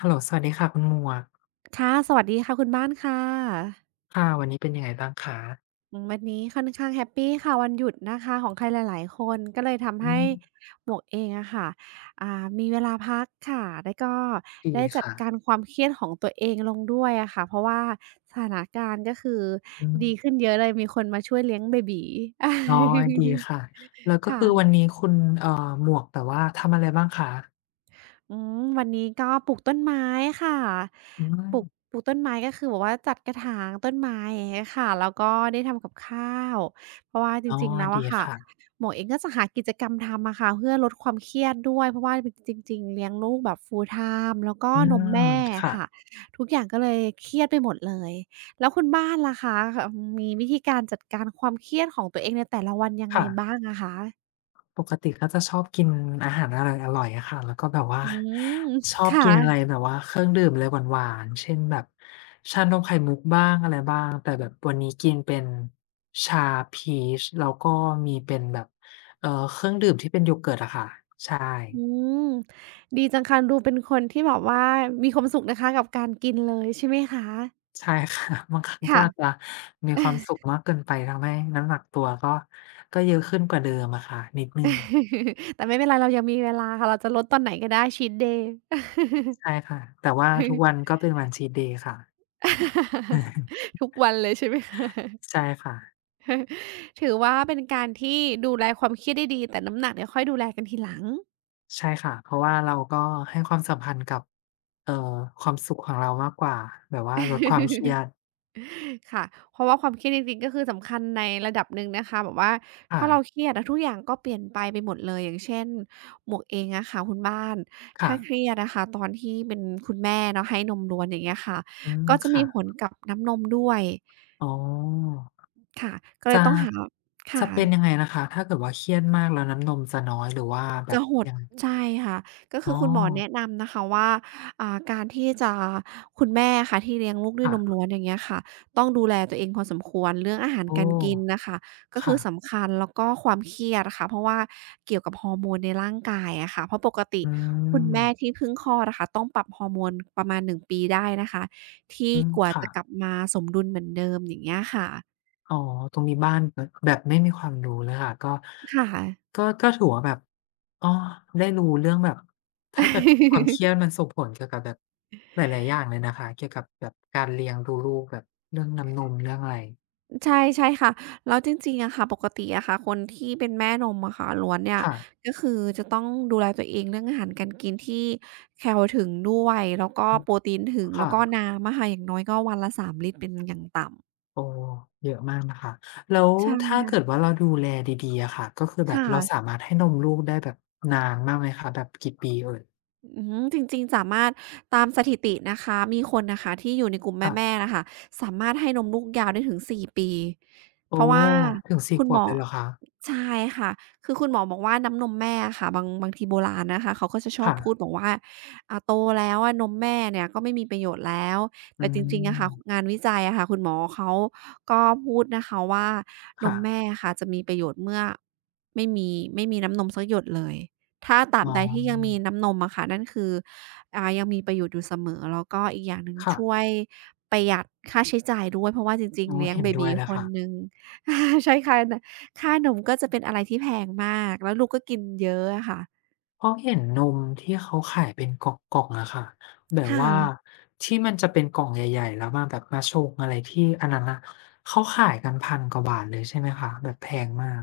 ฮัลโหลสวัสดีค่ะคุณหมวกค่ะสวัสดีค่ะคุณบ้านค่ะค่ะวันนี้เป็นยังไงบ้างคะอืมวันนี้ค่อนข้างแฮปปีค่ะวันหยุดนะคะของใครหลายๆคนก็เลยทำอืให้มหมวกเองอะค่ะอ่ามีเวลาพักค่ะแล้วก็ดีได้จัดค่ะการความเครียดของตัวเองลงด้วยอะค่ะเพราะว่าสถานการณ์ก็คืออืมดีขึ้นเยอะเลยมีคนมาช่วยเลี้ยงเบบี๋อ๋อดีค่ะแล้วก็คือวันค่ะ นี้คุณเอ่อหมวกแบบว่าทำอะไรบ้างคะอืมวันนี้ก็ปลูกต้นไม้ค่ะอืปลูมกปลูกต้นไม้ก็คือแบบว่าจัดกระถางต้นไม้อย่างเงี้ยค่ะแล้วก็ได้ทำกับข้าวเพราะว่าจอ๋อริงๆแล้วดีอะค่ะค่ะหมวกเองก็จะหากิจกรรมทำอะค่ะเพื่อลดความเครียดด้วยเพราะว่าบจริงๆเลี้ยงลูกแบบ full time แล้วก็อืนมมแม่อะค่ะค่ะทุกอย่างก็เลยเครียดไปหมดเลยแล้วคุณบ้านล่ะคะคมีวิธีการจัดการความเครียดของตัวเองในแต่ละวันยังไงค่ะ บ้างอะคะปกติก็จะชอบกินอาหารอร่อยๆอะค่ะแล้วก็แบบว่าอืมชอคบกินอะไร่ะ แบบว่าเครื่องดื่มอะไรหวานๆเช่นแบบชานมไข่มุกบ้างอะไรบ้างแต่แบบวันนี้กินเป็นชาพีชแล้วก็มีเป็นแบบเครื่องดื่มที่เป็นโยเกิร์ตอะค่ะใช่อืมดีจังค่ะดูเป็นคนที่แบบว่ามีความสุขนะคะกับการกินเลยใช่ไหมคะใช่ค่ะ บางครั้งก็ค่ะ อาจจะมีความสุ ขมากเกินไปทำให้น้ำหนักตัวก็เยอะขึ้นกว่าเดิมอะค่ะนิดหนึ่งแต่ไม่เป็นไรเรายังมีเวลาค่ะเราจะลดตอนไหนก็ได้ชีตเดย์ ใช่ค่ะแต่ว่าทุกวันก็เป็นวัน Cheat day ค่ะ ทุกวันเลยใช่ไหมคะ ใช่ค่ะ ถือว่าเป็นการที่ดูแลความเครียดได้ดีแต่น้ำหนักเนี่ยค่อยดูแลกันทีหลัง ใช่ค่ะเพราะว่าเราก็ให้ความสัมพันธ์กับเอ่อความสุขของเรามากกว่าแบบว่าลดความเครียดค่ะเพราะว่าความเครียดจริงๆก็คือสำคัญในระดับหนึ่งนะคะแบบว่าค่ะถ้าเราเครียดอะทุกอย่างก็เปลี่ยนไปหมดเลยอย่างเช่นหมวกเองอะค่ะคุณบ้านค่ะถ้าเครียดอะค่ะตอนที่เป็นคุณแม่เนาะให้นมล้วนอย่างเงี้ยค่ะอืมก็จะมีค่ะผลกับน้ำนมด้วยอ๋อค่ะก็เลจะยต้องหาจะค่ะ เป็นยังไงนะคะถ้าเกิดว่าเครียดมากแล้วน้ำนมจะน้อยหรือว่าแบจะบหดยังไงใช่ค่ะก็อ๋คืออคุณหมอแนะนำนะคะว่าการที่จะคุณแม่อะค่ะที่เลี้ยงลูกด้วยนมล้ค่ะวนอย่างเงี้ยค่ะต้องดูแลตัวเองพอสมควรเรื่องอาหารโอ้การกินน่ะค่ะก็คือค่ะสำคัญแล้วก็ความเครียดอะค่ะเพราะว่าเกี่ยวกับฮอร์โมนในร่างกายอะค่ะเพราะปกติอืคุณมแม่ที่เพิ่งคลอดอะค่ะต้องปรับฮอร์โมนประมาณหนึ่งปีได้นะคะที่อืมกว่าค่ะ จะกลับมาสมดุลเหมือนเดิมอย่างเงี้ยค่ะอ๋อตรงนี้บ้านแบบไม่มีความรู้เลยค่ะก็ค่ะ ก็ถือว่าแบบอ้อได้รู้เรื่องแบบถ้าเกิดความเครียดมันส่งผลเกี่ยวกับแบบหลายๆอย่างเลยนะคะเกี่ยวกับแบบการเลี้ยงดูลูกแบบเรื่องน้ำนมเรื่องอะไรใช่ใช่ค่ะแล้วจริงๆอะค่ะปกติอะค่ะคนที่เป็นแม่นมอะค่ะล้วนเนี่ยค่ะก็คือจะต้องดูแลตัวเองเรื่องอาหารการกินที่แคลถึงด้วยแล้วก็อืมโปรตีนถึงแล้ค่ะวก็น้ำอะค่ะอย่างน้อยก็วันละ3ลิตรเป็นอย่างต่ำโอ้เยอะมากนะคะแล้วใช่ถ้าเกิค่ะดว่าเราดูแลดีๆอะค่ะก็คือแบบเราสาค่ะ มารถให้นมลูกได้แบบนานมากไหมคะแบบกี่ปีเอ่ยอืมจริงๆสามารถตามสถิตินะคะมีคนนะคะที่อยู่ในกลุ่มค่ะแม่ๆนะคะสามารถให้นมลูกยาวได้ถึง4ปีเพโอ้ราะว่าถึง4คุขณหวมบอเลยเหรอคะใช่ค่ะคือคุณหมอบอกว่าน้ำนมแม่ค่ะบางทีโบราณนะคะเขาก็จะชอบพูดค่ะบอกว่าโตแล้วอะนมแม่เนี่ยก็ไม่มีประโยชน์แล้วอืแต่จริงๆอะค่ะงามนวิจัยอะค่ะคุณหมอเขาก็พูดนะคะว่านค่ะ มแม่ค่ะจะมีประโยชน์เมื่อไม่มีไม่มีน้ำนมสักหยดเลย ถ้าตราบอ๋ใดที่ยังมีอน้ำนมอะค่ะนั่นคือยังมีประโยชน์อยู่เสมอแล้วก็อีกอย่างหนึ่งค่ะช่วยประหยัดค่าใช้จ่ายด้วยเพราะว่าจริงอ๋อๆเลี้ยงเห็นเบด้วบียเลยคนค่ะหนึ่งใช่ค่ะนค่านมก็จะเป็นอะไรที่แพงมากแล้วลูกก็กินเยอะอะค่ะเพราะเห็นนมที่เขาขายเป็นกล่องๆอะค่ะแบบค่ะ ว่าที่มันจะเป็นกล่องใหญ่ๆแล้วมาแบบมาชงอะไรที่อันนั้นน่ะเขาขายกันพันกว่าบาทเลยใช่ไหมคะแบบแพงมาก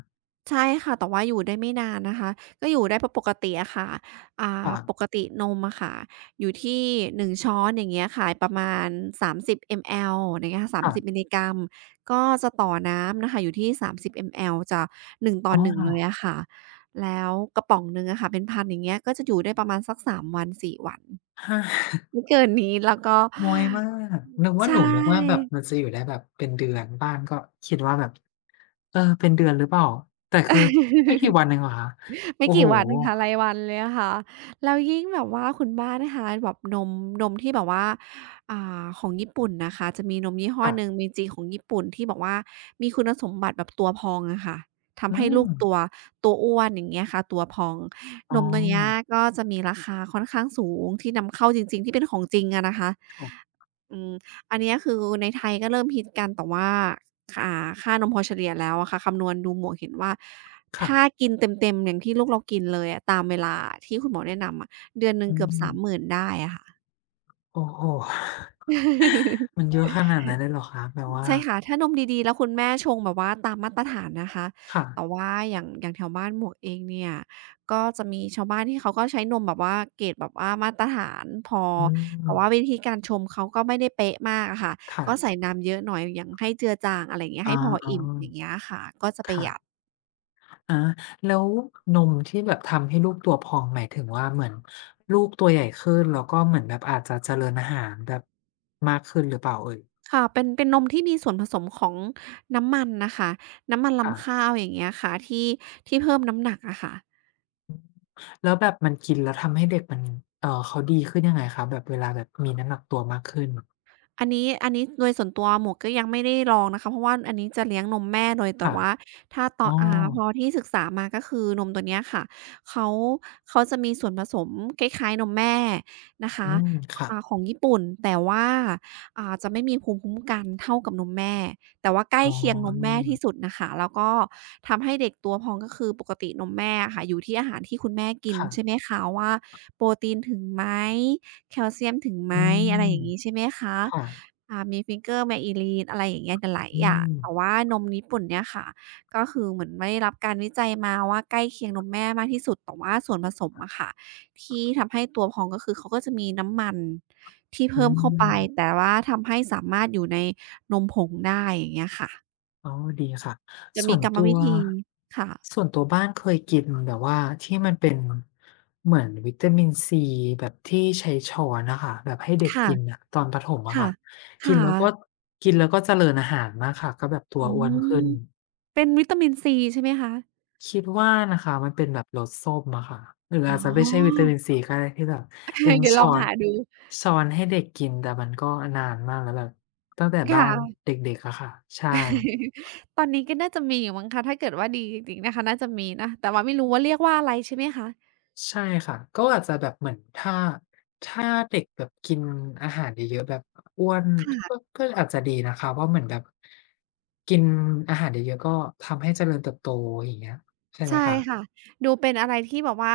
ใช่ค่ะแต่ว่าอยู่ได้ไม่นานนะคะก็อยู่ได้ปกติอะค่ะอ่าค่ะปกตินมอะค่ะอยู่ที่1ช้อนอย่างเงี้ยค่ะประมาณ30 ml อมแอลอย่างเงี้ยค่ะ3มสิบมิลค่ะลิกรัมก็จะต่อน้ำน่ะค่ะอยู่ที่30 m ลจะ1ต่ออ๋หอน1เลยอะค่ะแล้วกระป๋องหนึ่งอะค่ะเป็นพันอย่างเงี้ยก็จะอยู่ได้ประมาณสัก3วัน4วันห้าไม่เกินนี้แล้วก็น้อยมากนึกว่าใชหนูนึกว่าแบบ่ มันจะอยู่ได้แบบเป็นเดือนบ้านก็คิดว่าแบบเออเป็นเดือนหรือเปล่าแต่คือไม่กี่วันเองเหรอคะไม่โอ้โฮกี่วันค่ะรายวันเลยอะค่ะแล้วยิ่งแบบว่าคุณบ้านนะคะแบบนมนมที่แบบว่าของญี่ปุ่นน่ะค่ะจะมีนมยี่ห้อหนึ่ง ค่ะ Meiji ของญี่ปุ่นที่แบบว่ามีคุณสมบัติแบบตัวพองอะค่ะอืทำให้ลูมกตัวอ้วนอย่างเงี้ยค่ะตัวพองอ๋อนมตัวเนี้ยก็จะมีราคาค่อนข้างสูงที่นำเข้าจริงๆที่เป็นของจริงอะนะคะ ค่ะ อืมอันเนี้ยคือในไทยก็เริ่มฮิตกันแต่ว่าคค่านมพอเฉลี่ยแล้วอะค่ะคำนวณดูหมวกเห็นว่าค่ะถ้ากินเต็มๆอย่างที่ลูกเรากินเลยอะตามเวลาที่คุณหมอแนะนำอะเดือนหนึ่อืงเกือบม30,000ได้อะค่ะ โอ้โฮ มันเยอะขนาดนั้นเลยเหรอคะแบบว่าใช่ค่ะถ้านมดีๆแล้วคุณแม่ชงแบบว่าตามมาตรฐานนะคะค่ะ แต่ว่าอย่างแถวบ้านหมวกเองเนี่ยก็จะมีชาวบ้านที่เขาก็ใช้นมแบบว่าเกรดแบบว่ามาตรฐานพออืแต่ม ว่าวิธีการชงเขาก็ไม่ได้เป๊ะมากอะค่ะค่ะก็ใส่น้ำเยอะหน่อยอย่างให้เจือจางอะไรอย่างเงี้ยอ๋อให้พออิ่มอย่างเงี้ยค่ะก็จะๆประค่ะหยัดอาแล้วนมที่แบบทำให้ลูกตัวพองหมายถึงว่าเหมือนลูกตัวใหญ่ขึ้น แล้วก็เหมือนแบบอาจจะเจริญอาหารแบบมากขึ้นหรือเปล่าเอ่ยค่ะเป็นนมที่มีส่วนผสมของน้ำมันน่ะค่ะน้ำมันรำค่ะข้าวอย่างเงี้ยค่ะที่เพิ่มน้ำหนักอะค่ะ แล้วแบบมันกินแล้วทำให้เด็กมันเขาดีขึ้นยังไงคะแบบเวลาแบบมีน้ำหนักตัวมากขึ้นอันนี้โดยส่วนตัวหมวกก็ยังไม่ได้ลองนะคะเพราะว่าอันนี้จะเลี้ยงนมแม่เลยแต่ค่ะว่าถ้าตออ๋อนพอที่ศึกษามาก็คือนมตัวเนี้ยค่ะเขาเขาจะมีส่วนผสมคล้ายๆนมแม่นะอืคะมค่ะของญี่ปุ่นแต่ว่าจะไม่มีภูมิคุ้มกันเท่ากับนมแม่แต่ว่าใกล้อ๋เคียงนมแม่อที่สุดน่ะค่ะแล้วก็ทำให้เด็กตัวพองก็คือปกตินมแม่อะค่ะอยู่ที่อาหารที่คุณแม่กินใช่ไหมค่ะคะว่าโปรตีนถึงไหม แคลเซียมถึงไหมอือะไรมอย่างงี้ใช่ไหมคะค่ะ มี Finger m a e l i n อะไรอย่างเงี้ยหลายอืๆอย่างมแต่ว่านมญี่ปุ่นเนี่ยค่ะก็คือเหมือนไม่ได้รับการวิจัยมาว่าใกล้เคียงนมแม่มากที่สุดแต่ว่าส่วนผสมอะค่ะที่ทำให้ตัวพองก็คือเขาก็จะมีน้ำมันที่อืเพิ่มเข้าไปแต่มว่าทำให้สามารถอยู่ในนมผงได้อย่างเงี้ยค่ะอ๋อดีค่ะ จะส่มีวนกรรมตัว วิธีค่ะส่วนตัวบ้านเคยกินแบบว่าที่มันเป็นเหมือนวิตามินซีแบบที่ใช้ช้อนอะค่ะแบบให้เด็กกินค่ะน่ะตอนประถมอะค่ะค่ะกินค่ะแล้วก็กินแล้วก็เจริญอาหารมากค่ะก็แบบตัวอือ้วนขึ้มนเป็นวิตามินซีใช่ไหมคะคิดว่านะคะมันเป็นแบบรสส้มอะค่ะหรืออ๋อาจอ จะไม่ใช่วิตามินซีก็ได้ที่แบบเป็น เดี๋ยวลช้อองนหาดูช้อนให้เด็กกินแต่มันก็นานมากแล้วแบบตั้งแต่บ้านค่ะ เด็กๆอะค่ะใช่ ตอนนี้ก็น่าจะมีอยู่มั้งคะถ้าเกิดว่าดีจริงๆนะคะน่าจะมีนะแต่ว่าไม่รู้ว่าเรียกว่าอะไรใช่ไหมคะใช่ค่ะก็อาจจะแบบเหมือนถ้าเด็กแบบกินอาหารเยอะๆแบบอ้วนก็ค่ะก็อาจจะดีนะคะว่าเหมือนแบบกินอาหารเยอะๆก็ทำให้เจริญเติบโตอย่างเงี้ยใช่ไหมใช่คะค่ะดูเป็นอะไรที่แบบว่า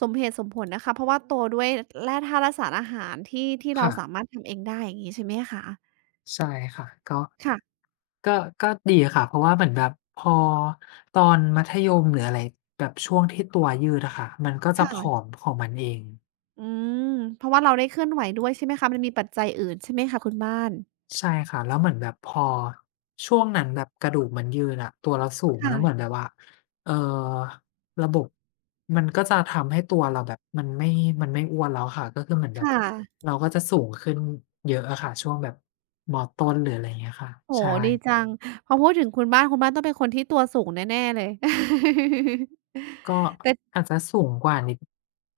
สมเหตุสมผลนะคะเพราะว่าโตด้วยแร่ธาตุและสารอาหารที่เราค่ะสามารถทำเองได้อย่างงี้ใช่ไหมคะใช่ค่ะก็ค่ะก็ก็ดีค่ะเพราะว่าเหมือนแบบพอตอนมัธยมหรืออะไรแบบช่วงที่ตัวยืดอะค่ะมันก็จะผอมค่ะของมันเอง อืมเพราะว่าเราได้เคลื่อนไหวด้วยใช่ไหมคะมันมีปัจจัยอื่นใช่ไหมคะคุณบ้านใช่ค่ะแล้วเหมือนแบบพอช่วงนั้นแบบกระดูกมันยืนอะตัวเราสูงแล้ค่ะวเหมือนแบบว่าเออระบบมันก็จะทำให้ตัวเราแบบมันไม่อ้วนแล้วค่ะก็คือเหมือนคแบบ่ะ เราก็จะสูงขึ้นเยอะอะค่ะช่วงแบบมอต้นหรืออะไรอย่างเงี้ยค่ะโอ้ใช่โฮดีจังพอพูดถึงคุณบ้านต้องเป็นคนที่ตัวสูงแน่ๆเลย ก็ แต่ อาจจะสูงกว่านิด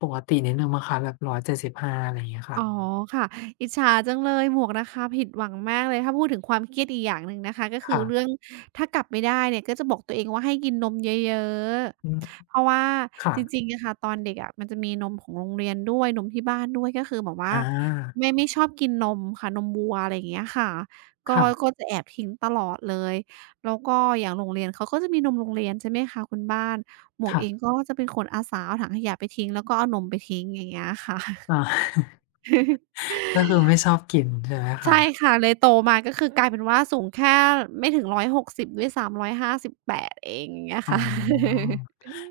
ปกตินิดนึงมั้งคะแบบ175อยเจ็ดสิบห้าอะไรอย่างเงี้ยอ๋อค่ะค่ะอิจฉาจังเลยหมวกนะคะผิดหวังมากเลยถ้าพูดถึงความเครียดอีกอย่างหนึ่งนะคะก็คือค่ะเรื่องถ้ากลับไม่ได้เนี่ยก็จะบอกตัวเองว่าให้กินนมเยอะอืมๆเพราะว่าค่ะจริงๆอะค่ะตอนเด็กอะมันจะมีนมของโรงเรียนด้วยนมที่บ้านด้วยก็คือแบบว่าอาไม่ชอบกินนมค่ะนมวัวอะไรอย่างเงี้ยค่ะก็ก็ค่ะจะแอบทิ้งตลอดเลยแล้วก็อย่างโรงเรียนเขาก็จะมีนมโรงเรียนใช่ไหมคะคุณบ้านหมวกเองค่ะก็จะเป็นคนอาสาเอาถังขยะไปทิ้งแล้วก็เอานมไปทิ้งอย่างเงี้ยค่ะ อา ก็คือไม่ชอบกินใช่ไหมใช่คะ ค่ะเลยโตมาก็คือกลายเป็นว่าสูงแค่ไม่ถึง160ด้วยซ้ำ158เองอย่างเงี้ยอ๋อค่ะ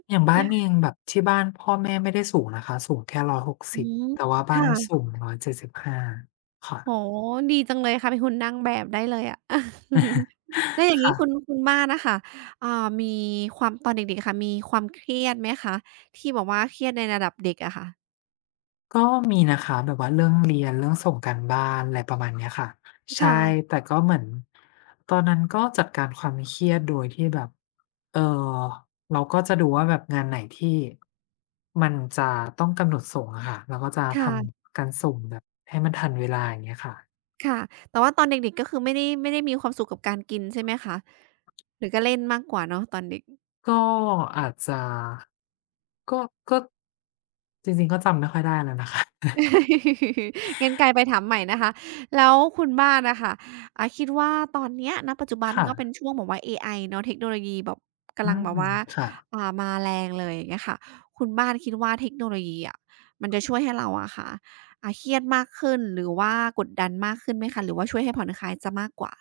อย่างบ้านเองแบบที่บ้านพ่อแม่ไม่ได้สูงนะคะสูงแค่ร้อยหกอืสิบมแต่ว่าบ้านสูค่ะง175โอ้ค่ะโฮดีจังเลยค่ะเป็นหุ่นนางแบบได้เลยอะ แล้วอย่างงี้คุณค่ะคุณบ้านน่ะค่ะอ่ามีความตอนเด็กๆค่ะมีความเครียดไหมคะที่แบบว่าเครียดในระดับเด็กอะค่ะก็มีนะคะแบบว่าเรื่องเรียนเรื่องส่งการบ้านอะไรประมาณเนี้ยค่ะใช่ค่ะแต่ก็เหมือนตอนนั้นก็จัดการความเครียดโดยที่แบบเอ่อเราก็จะดูว่าแบบงานไหนที่มันจะต้องกำหนดส่งอะค่ะเราก็จะทค่ะำการส่งแบบให้มันทันเวลาอย่างเงี้ยค่ะ ค่ะแต่ว่าตอนเด็กๆก็คือไม่ได้มีความสุขกับการกินใช่ไหมคะหรือก็เล่นมากกว่าเนาะตอนเด็ก ก็อาจจะก็ก็จริงๆก็จำไม่ค่อยได้แล้วนะคะ งั้นกลายไปถามใหม่นะคะแล้วคุณบ้านนะคะคิดว่าตอนเนี้ยณปัจจุบันค่ะก็เป็นช่วงแบบว่าเอไอเนาะเทคโนโลยีแบบอืกำลังแบมบว่าค่ะ มาแรงเลยอย่างเงี้ยค่ะคุณบ้านคิดว่าเทคโนโลยีอะมันจะช่วยให้เราอะค่ะเครียดมากขึ้นหรือว่ากดดันมากขึ้นไหมคะหรือว่าช่วยให้ผ่อนคลายจะมากกว่า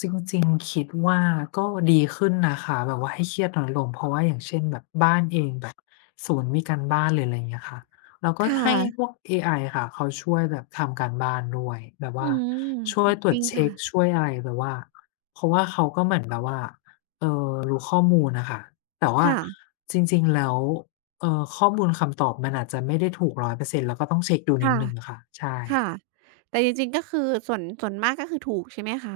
จริงๆคิดว่าก็ดีขึ้นนะคะแบบว่าให้เครียดน้อยลงเพราะว่าอย่างเช่นแบบบ้านเองแบบศูนย์มีการบ้านหรืออะไรอย่างเงี้ยค่ะเราก็ค่ะให้พวกเอไอค่ะเขาช่วยแบบทำการบ้านด้วยแบบอืว่ามช่วยตรจวจริงเช็ค่ะกช่วยอะไรแบบว่าเพราะว่าเขาก็เหมือนแบบว่ารู้ข้อมูลน่ะค่ะแต่ว่าค่ะจริงๆแล้วข้อมูลคำตอบมันอาจจะไม่ได้ถูก100%เปอรเซ็นต์เราก็ต้องเช็กดูนิดค่ะหนึ่งค่ะใช่ ค่ะแต่จริงๆก็คือส่วนมากก็คือถูกใช่ไหมคะ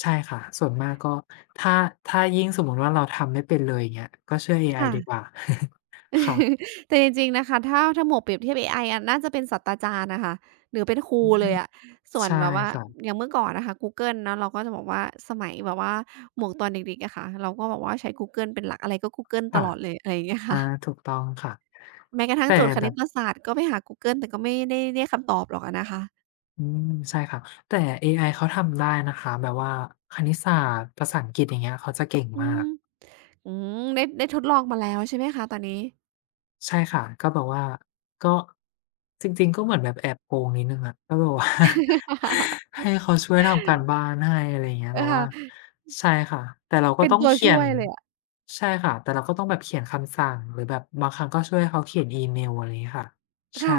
ใช่ค่ะส่วนมากก็ถ้าถ้ายิ่งสมมุติว่าเราทำไม่เป็นเลยอย่างเงี้ยก็เชื่อเอไอค่ะ ดีกว่า ค่ะ แต่จริงๆนะคะถ้าหมวกเปรียบเทียบเอไออะน่าจะเป็นศาสตราจารย์น่ะค่ะหรือเป็นครูอืมเลยอะส่วนใช่แบบว่าอค่ะย่างเมื่อก่อนอะค่ะกูเกิลเนาะเราก็จะบอกว่าสมัยแบบว่าหมวกตอนเด็กๆอะค่ะเราก็แบบว่าใช้กูเกิลเป็นหลักอะไรก็กูเกิลตค่ะลอดเลยอะไรอย่างเงี้ยอาค่ะถูกต้องค่ะแม้กระทั่งแต่โจทย์คแบณิบตศาสตร์ก็ไปหากูเกิลแต่ก็ไม่ได้คำตอบหรอกอะนะคะอืมใช่ค่ะแต่เอไอเขาทำได้นะคะแบบว่าคณิตศาสตร์ภาษาอังกฤษอย่างเงี้ยเขาจะเก่งอืมามก อืมได้ทดลองมาแล้วใช่ไหมคะตอนนี้ใช่ค่ะก็แบบว่าก็จริงๆก็เหมือนแบบแอบโกงนิดหนึ่งอะก็แบบว่า ให้เขาช่วยทำการบ้านให้อะไรอย่างเงี้ยเออ แบบ ว่าค่ะใช่ค่ะแต่เราก็เป็นต้องตัวเขียช่วนยเลยอะใช่ค่ะแต่เราก็ต้องแบบเขียนคำสั่งหรือแบบบางครั้งก็ช่วยเขาเขียนอีเมลอะไรอย่างงี้ค่ะใช่ค่ะ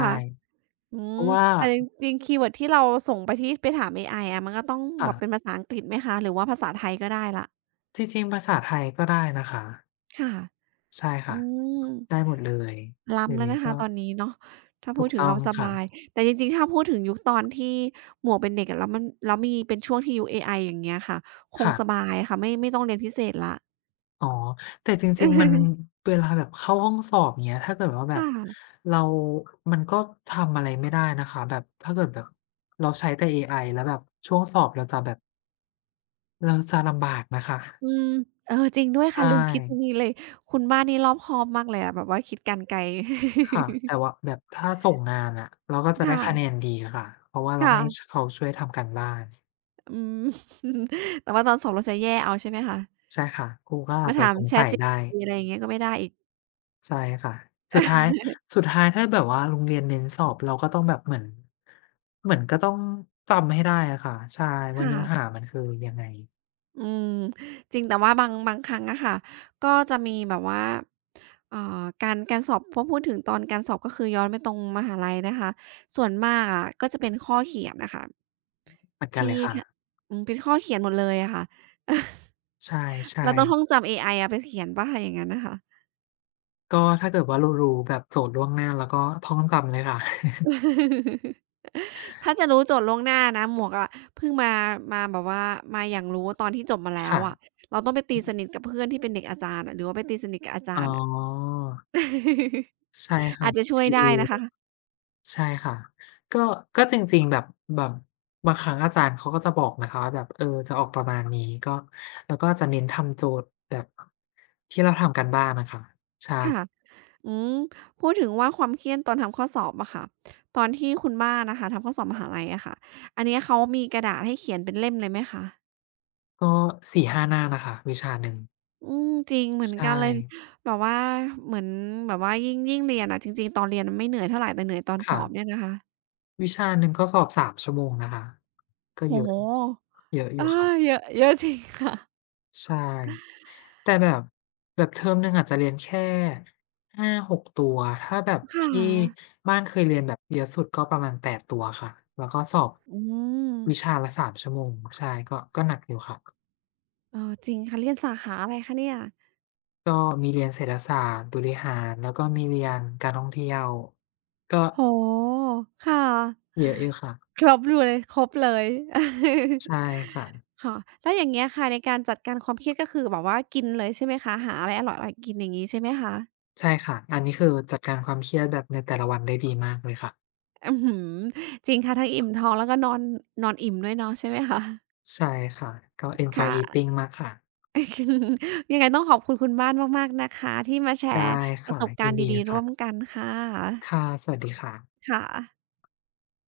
อืเพมราะว่าแต่จริงๆคีย์เวิร์ดที่เราส่งไปที่ไปถามเอไออะมันก็ต้องแบค่ะบเป็นภาษาอังกฤษไหมคะหรือว่าภาษาไทยก็ได้แล้วจริงๆภาษาไทยก็ได้นะคะค่ะใช่อืค่ะมได้หมดเลยเดี๋ล้ำยวแล้วนี้นะก็คะตอนนี้เนาะถ้าถูพูดกถึงต้อเรางสค่ะบายแต่จริงๆถ้าพูดถึงยุคตอนที่หมวกเป็นเด็กอะแล้วมีเป็นช่วงที่ยุคเอไออย่างเงี้ยค่ะคงค่ะ สบายค่ะไม่ต้องเรียนพิเศษแล้ว อ๋อแต่จริงๆมัน เวลาแบบเข้าห้องสอบเงี้ยถ้าเกิดว่าแบคบ่ะเรามันก็ทำอะไรไม่ได้นะคะแบบถ้าเกิดแบบเราใช้แต่เอไอแล้วแบบช่วงสอบเราจะแบบเราจะลำบากนะคะอืมเออจริงด้วยใช่ค่ะลืมคิดตรงนี้เลยคุณบ้านนี่รอบคอบมากเลยอะแบบว่าคิดการไกลค่ะแต่ว่าแบบถ้าส่งงานอะเราก็จะได้ค่ะ คะแนนดีค่ะเพราะว่าเราค่ะ ให้เขาช่วยทำการบ้านอืม แต่ว่าตอนสอบเราจะแย่เอาใช่ไหมคะใช่ค่ะครูก็อาจมาจะถาม สงสัยได้ ChatGPT อะไรอย่างเงี้ยก็ไม่ได้อีก ใช่ค่ะสุดท้าย สุดท้ายถ้าแบบว่าโรงเรียนเน้นสอบเราก็ต้องแบบเหมือนก็ต้องจำให้ได้อะค่ะใช่ว่าค่ะเนื้อหามันคือยังไงอืมจริงแต่ว่าบางครั้งอะค่ะก็จะมีแบบว่าเอ่อการสอบพอพูดถึงตอนการสอบก็คือย้อนไปตรงมหาลัยนะคะส่วนมากอะก็จะเป็นข้อเขียนนะคะเหมือนกันที่เลยค่ะอืมเป็นข้อเขียนหมดเลยอะค่ะ ใช่เราต้องท่องๆจำเอไออะไปเขียนเป่าคะอย่างนั้นนะคะ ก็ถ้าเกิดว่าเรารู้แบบโจทย์ล่วงหน้าแล้วก็ท่องจำเลยค่ะ ถ้าจะรู้โจทย์ล่วงหน้านะหมวกอะเพิ่งมามาแบบว่ามาอย่างรู้ตอนที่จบมา แล้วอะค่ะเราต้องไปตีสนิทกับเพื่อนที่เป็นเด็กอาจารย์อะหรือว่าไปตีสนิทกับอาอ๋อจารย์อะ ใช่ค่ะ อาจจะช่วย CA ได้นะคะใช่ค่ะก็ก็จริงๆแบบแบบบางครั้งอาจารย์เขาก็จะบอกนะคะว่าแบบเออจะออกประมาณนี้ก็แล้วก็จะเน้นทำโจทย์แบบที่เราทำกันบ้านน่ะค่ะใช่ค่ะอืมพูดถึงว่าความเครียดตอนทำข้อสอบอะค่ะตอนที่คุณบ้านน่ะค่ะทำข้อสอบมหาลัยอะค่ะอันเนี้ยเขามีกระดาษให้เขียนเป็นเล่มเลยไหมคะก็4-5หาหน้านะคะวิชาหนึ่งอืมจริงเหมือใชนกั่นเลยแบบว่าเหมือนแบบว่ายิ่งเรียนอะจริงๆตอนเรียนมันไม่เหนื่อยเท่าไรแต่เหนื่อยตอนสค่ะอบเนี่ยนะคะ วิชาหนึ่งก็สอบ3ชั่วโมงนะคะก็โอ้เยอะโฮเยอะออายู่ค่ะ เยอะเยอะจริงค่ะ ใช่แต่แบบเทอมหนึ่งอาจจะเรียนแค่หาหกตัวถ้าแบบค่ะที่บ้านเคยเรียนแบบเยอะสุดก็ประมาณ8ตัวค่ะแล้วก็สอบอืมวิชาละสามชั่วโมงใช่ก็หนักอยู่ค่ะเออจริงค่ะเรียนสาขาอะไรคะเนี่ยก็มีเรียนเศรษฐศาสตร์บริหารแล้วก็มีเรียนการท่องเที่ยวก็โอ้โฮค่ะ เยอะอยู่ค่ะครบอยู่เลย ครบเลย ใช่ค่ะค่ะแล้วอย่างเงี้ยค่ะในการจัดการความเครียดก็คือแบบว่ากินเลยใช่ไหมคะหาอะไรอร่อยๆกินอย่างงี้ใช่ไหมคะใช่ค่ะอันนี้คือจัดการความเครียดแบบในแต่ละวันได้ดีมากเลยค่ะอื้อฮือจริงค่ะทั้งอิ่มท้องแล้วก็นอนนอนอิ่มด้วยเนาะใช่ไหมคะใช่ค่ะก็ enjoy ค่ะ eating มากค่ะ ยังไงต้องขอบคุณคุณบ้านมากๆนะคะที่มาแชร์ได้ประค่ะสบกายิรนณ์ดีดีๆร่วมค่ะ กันค่ะค่ะสวัสดีค่ะค่ะ